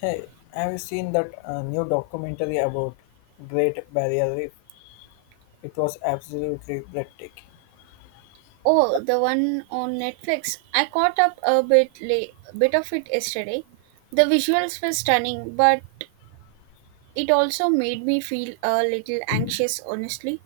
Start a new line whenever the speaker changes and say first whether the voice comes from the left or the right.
left: Hey, have you seen that new documentary about Great Barrier Reef? It was absolutely breathtaking.
right: Oh, the one on Netflix. I caught up a bit late, bit of it yesterday. The visuals were stunning, but it also made me feel a little anxious, honestly.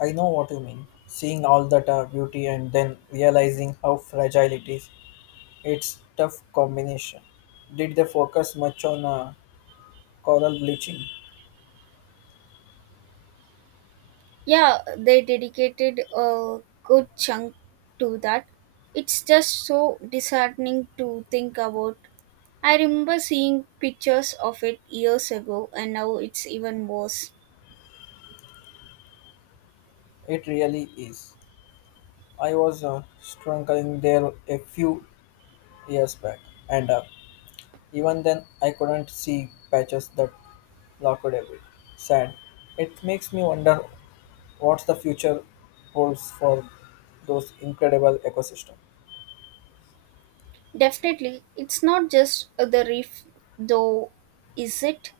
left: I know what you mean. Seeing all that beauty and then realizing how fragile it is, it's tough combination. Did they focus much on coral bleaching?
right: Yeah, they dedicated a good chunk to that. It's just so disheartening to think about. I remember seeing pictures of it years ago, and now it's even worse.
left: It really is. I was struggling there a few years back, and even then I couldn't see patches that locked every. Sad. It makes me wonder what the future holds for those incredible ecosystems.
right: Definitely, it's not just the reef, though, is it?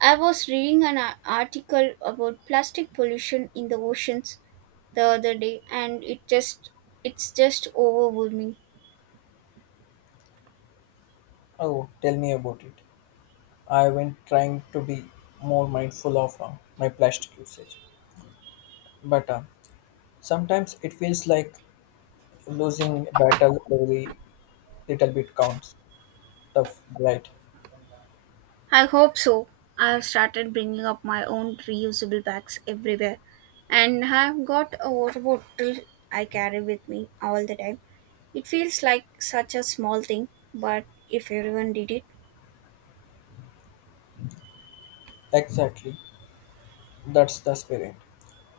right: I was reading an article about plastic pollution in the oceans the other day and it's just overwhelming.
left: Oh, tell me about it. I've been trying to be more mindful of my plastic usage, but sometimes it feels like losing a battle every little bit counts. Tough right?
right: I hope so. I have started bringing up my own reusable bags everywhere and I have got a water bottle I carry with me all the time. It feels like such a small thing, but if everyone did it,
left: Exactly. That's the spirit.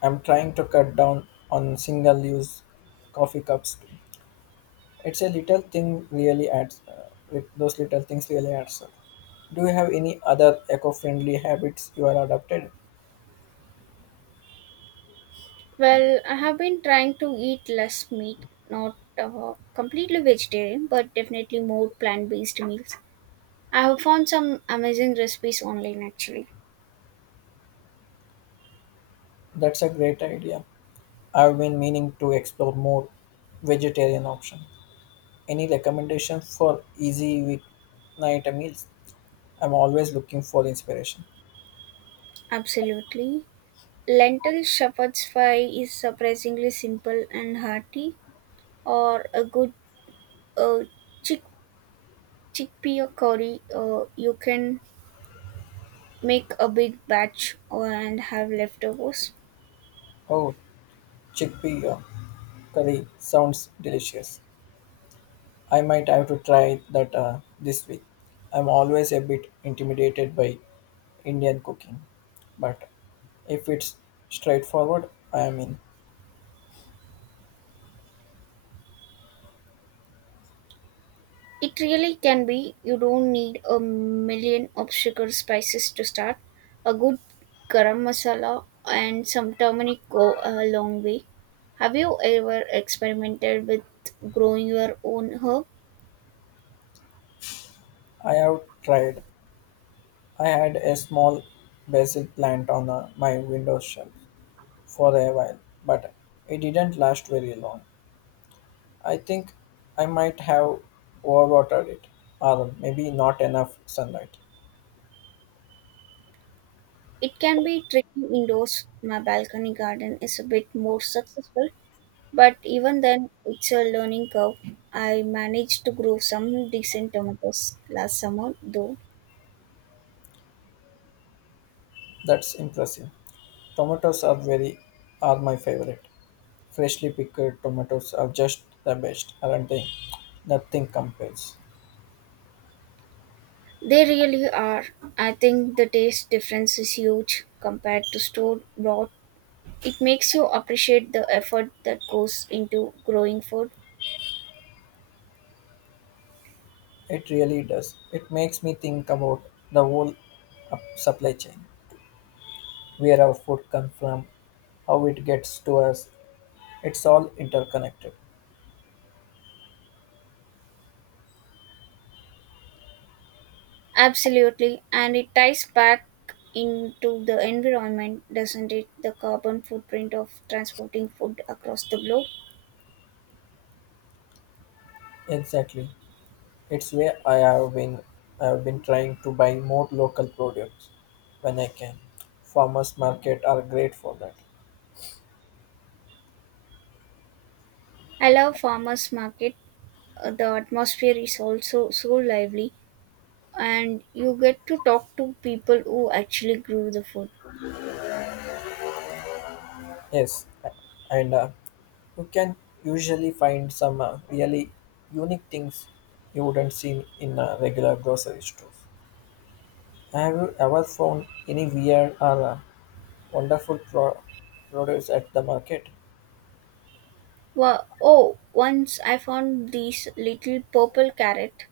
left: I'm trying to cut down on single-use coffee cups too. It's a little thing really adds, those little things really adds up. Do you have any other eco-friendly habits you are adopted?
right: well, I have been trying to eat less meat, not completely vegetarian, but definitely more plant based meals. I have found some amazing recipes online actually.
left: That's a great idea. I've been meaning to explore more vegetarian option. Any recommendations for easy weeknight meals? I'm always looking for inspiration.
right: Absolutely. Lentil shepherd's pie is surprisingly simple and hearty, or a good uh, chick- chickpea curry. You can make a big batch and have leftovers.
left: Oh, chickpea curry sounds delicious. I might have to try that this week. I'm always a bit intimidated by Indian cooking, but if it's straightforward, I mean,
right: It really can be. You don't need a million obscure spices to start. A good garam masala and some turmeric go a long way. Have you ever experimented with growing your own herb?
left: I have tried. I had a small basil plant on my window shelf for a while, but it didn't last very long. I think I might have overwatered it, or maybe not enough sunlight.
right: It can be tricky indoors. My balcony garden is a bit more successful, but even then, it's a learning curve. I managed to grow some decent tomatoes last summer, though.
left: That's impressive. Tomatoes are very are my favorite. Freshly picked tomatoes are just the best, aren't they? Nothing compares.
right: They really are. I think the taste difference is huge compared to store bought. It makes you appreciate the effort that goes into growing food.
left: It really does. It makes me think about the whole supply chain, where our food comes from, how it gets to us. It's all interconnected.
right: Absolutely. And it ties back into the environment, doesn't it? The carbon footprint of transporting food across the globe.
left: Exactly. It's where I have been trying to buy more local products when I can. Farmers market are great for that.
right: I love farmers market. The atmosphere is also so lively and you get to talk to people who actually grew the food.
left: Yes, and you can usually find some really unique things you wouldn't see in a regular grocery store. Have you ever found any weird or wonderful products at the market?
right: Well, oh, once I found these little purple carrot,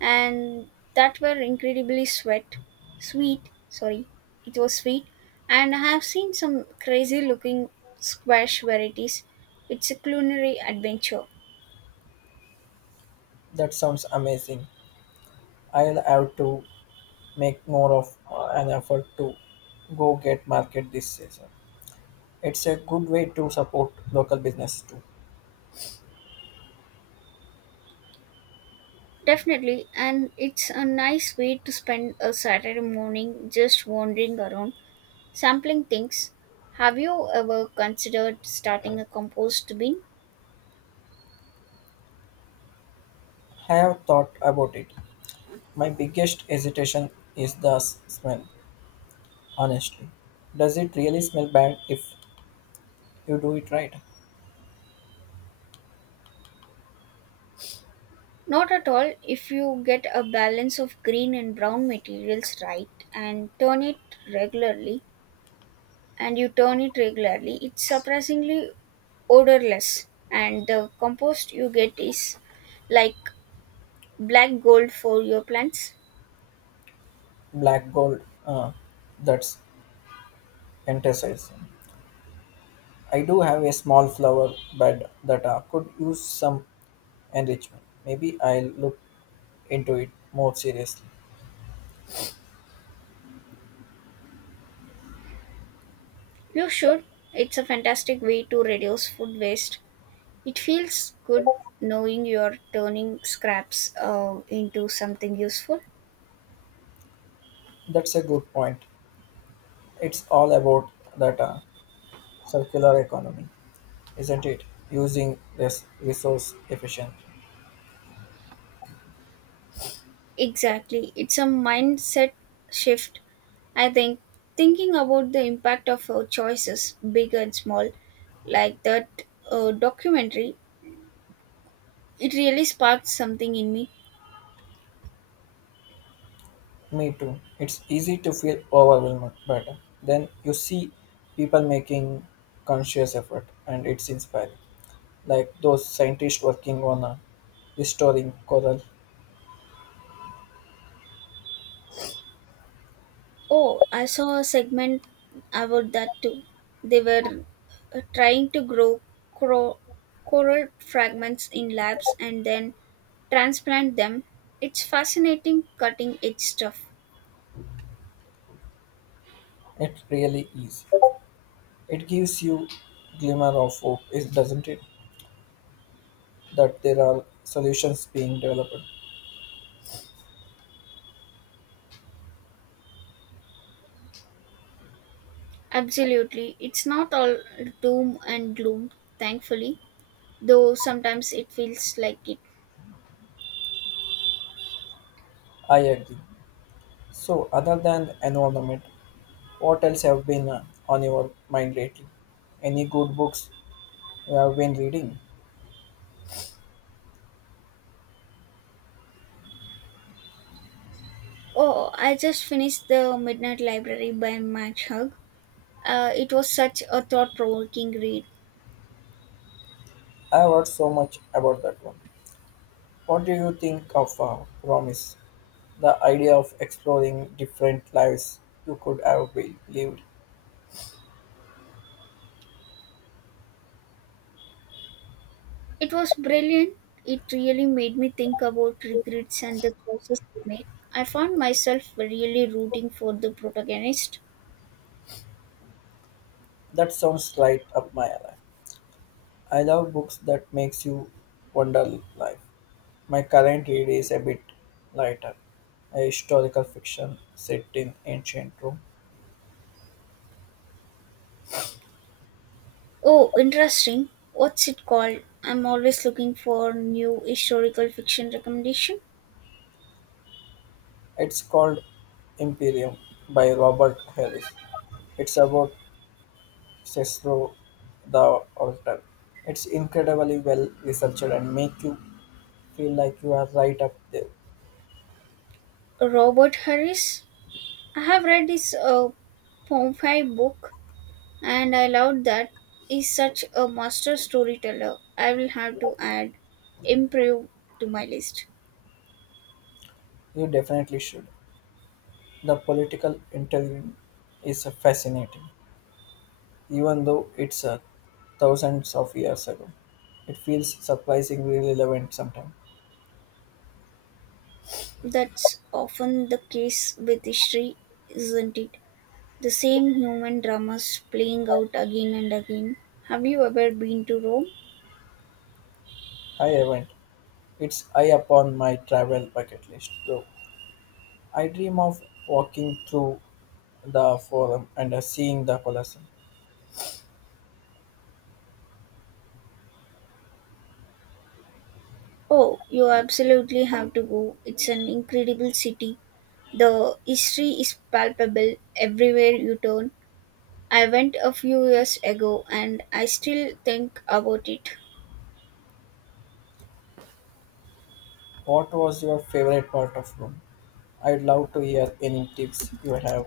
right: and that were incredibly sweet. Sorry, it was sweet. And I have seen some crazy looking squash varieties. It's a culinary adventure,
left: That sounds amazing. I'll have to make more of an effort to go get market this season. It's a good way to support local business too.
right: definitely, and it's a nice way to spend a Saturday morning just wandering around, sampling things. Have you ever considered starting a compost bin?
left: I have thought about it. My biggest hesitation is the smell. Honestly, does it really smell bad if you do it right?
right: Not at all. If you get a balance of green and brown materials right and regularly, turn it regularly, it's surprisingly odorless. And the compost you get is like black gold for your plants.
left: Black gold, uh, that's enticing. I do have a small flower bed that could use some enrichment. Maybe I'll look into it more seriously.
right: You should. It's a fantastic way to reduce food waste. It feels good knowing you're turning scraps into something useful.
left: That's a good point. It's all about that circular economy, isn't it? Using this resource efficiently.
right: Exactly. It's a mindset shift, I think. Thinking about the impact of our choices, big and small, like that documentary, it really sparked something in me.
left: Me too. It's easy to feel overwhelmed, but then you see people making conscious effort, and it's inspiring. Like those scientists working on restoring coral,
right: Oh, I saw a segment about that too. They were trying to grow cro- coral fragments in labs and then transplant them. It's fascinating cutting edge stuff.
left: it really is. It gives you glimmer of hope, is doesn't it? That there are solutions being developed.
right: Absolutely. It's not all doom and gloom, thankfully, though sometimes it feels like it.
left: I agree. So, other than environment, what else have been on your mind lately? Any good books you have been reading?
right: Oh, I just finished The Midnight Library by Max Hug. It was such a thought provoking read.
left: I have heard so much about that one. What do you think of promise? The idea of exploring different lives you could have lived.
right: It was brilliant. It really made me think about regrets and the choices we make. I found myself really rooting for the protagonist.
left: That sounds right up my alley. I love books that makes you wonder life. My current read is a bit lighter, a historical fiction set in ancient Rome.
right: Oh, interesting. What's it called? I'm always looking for new historical fiction recommendation.
left: It's called Imperium by Robert Harris. It's about Cicero the Orator. It's incredibly well researched and make you feel like you are right up there.
right: Robert Harris? I have read his Pompeii book and I loved that. He's such a master storyteller. I will have to add improve to my list.
left: You definitely should. The political interview is fascinating, even though it's thousands of years ago. It feels surprisingly relevant sometimes.
right: That's often the case with history, isn't it? The same human dramas playing out again and again. Have you ever been to Rome?
left: I haven't. It's high upon my travel bucket list, though. I dream of walking through the forum and seeing the Colosseum.
right: Oh, you absolutely have to go. It's an incredible city. The history is palpable everywhere you turn. I went a few years ago and I still think about it.
left: What was your favorite part of Rome? I'd love to hear any tips you have.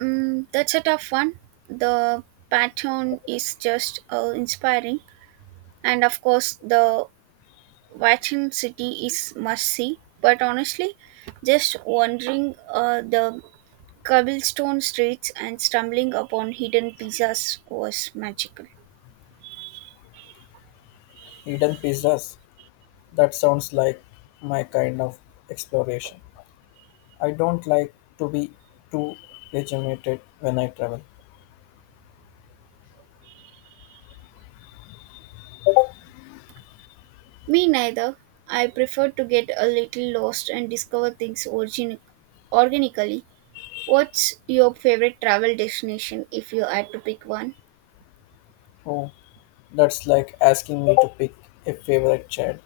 right: Mm, that's a tough one. The pattern is just inspiring. And of course, the Vatican City is must see. But honestly, just wandering the cobblestone streets and stumbling upon hidden pizzas was magical.
left: Hidden pizzas. That sounds like my kind of exploration. I don't like to be too regimented when I travel.
right: Me neither. I prefer to get a little lost and discover things organically. What's your favorite travel destination if you had to pick one?
left: Oh, that's like asking me to pick a favorite child.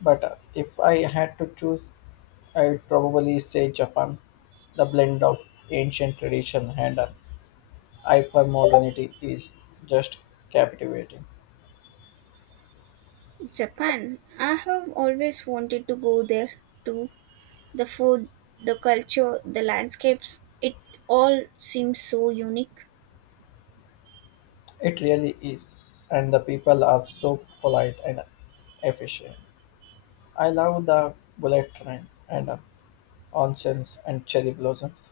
left: But if I had to choose, I'd probably say Japan. The blend of ancient tradition and hypermodernity is just captivating.
right: Japan. I have always wanted to go there too. The food, the culture, the landscapes, it all seems so unique.
left: It really is. And the people are so polite and efficient. I love the bullet train and onsens and cherry blossoms.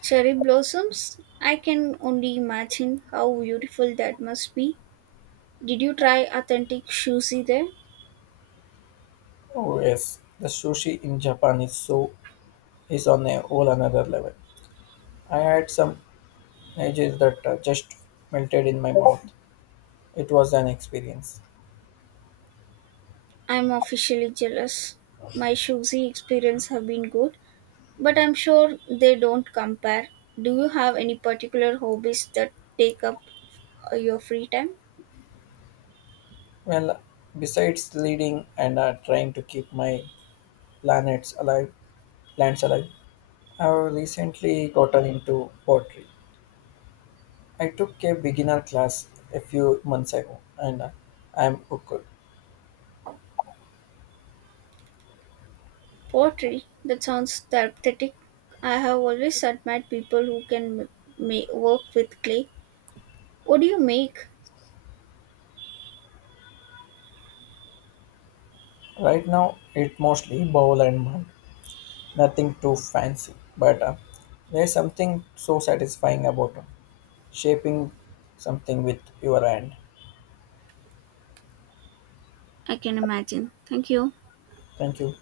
right: Cherry blossoms? I can only imagine how beautiful that must be. Did you try authentic sushi there?
left: Oh yes, the sushi in Japan is so is on a whole another level. I had some edges that just melted in my mouth. It was an experience.
right: I'm officially jealous. My sushi experience have been good, but I'm sure they don't compare. Do you have any particular hobbies that take up your free time?
left: Well, besides leading and trying to keep my planets alive, plants alive, I have recently gotten into pottery. I took a beginner class a few months ago, and I am hooked.
right: Pottery, that sounds therapeutic. I have always admired people who can work with clay. What do you make?
left: Right now, it mostly bowl and mug Nothing too fancy, but there's something so satisfying about shaping something with your hand.
right: I can imagine. Thank you.
left: Thank you.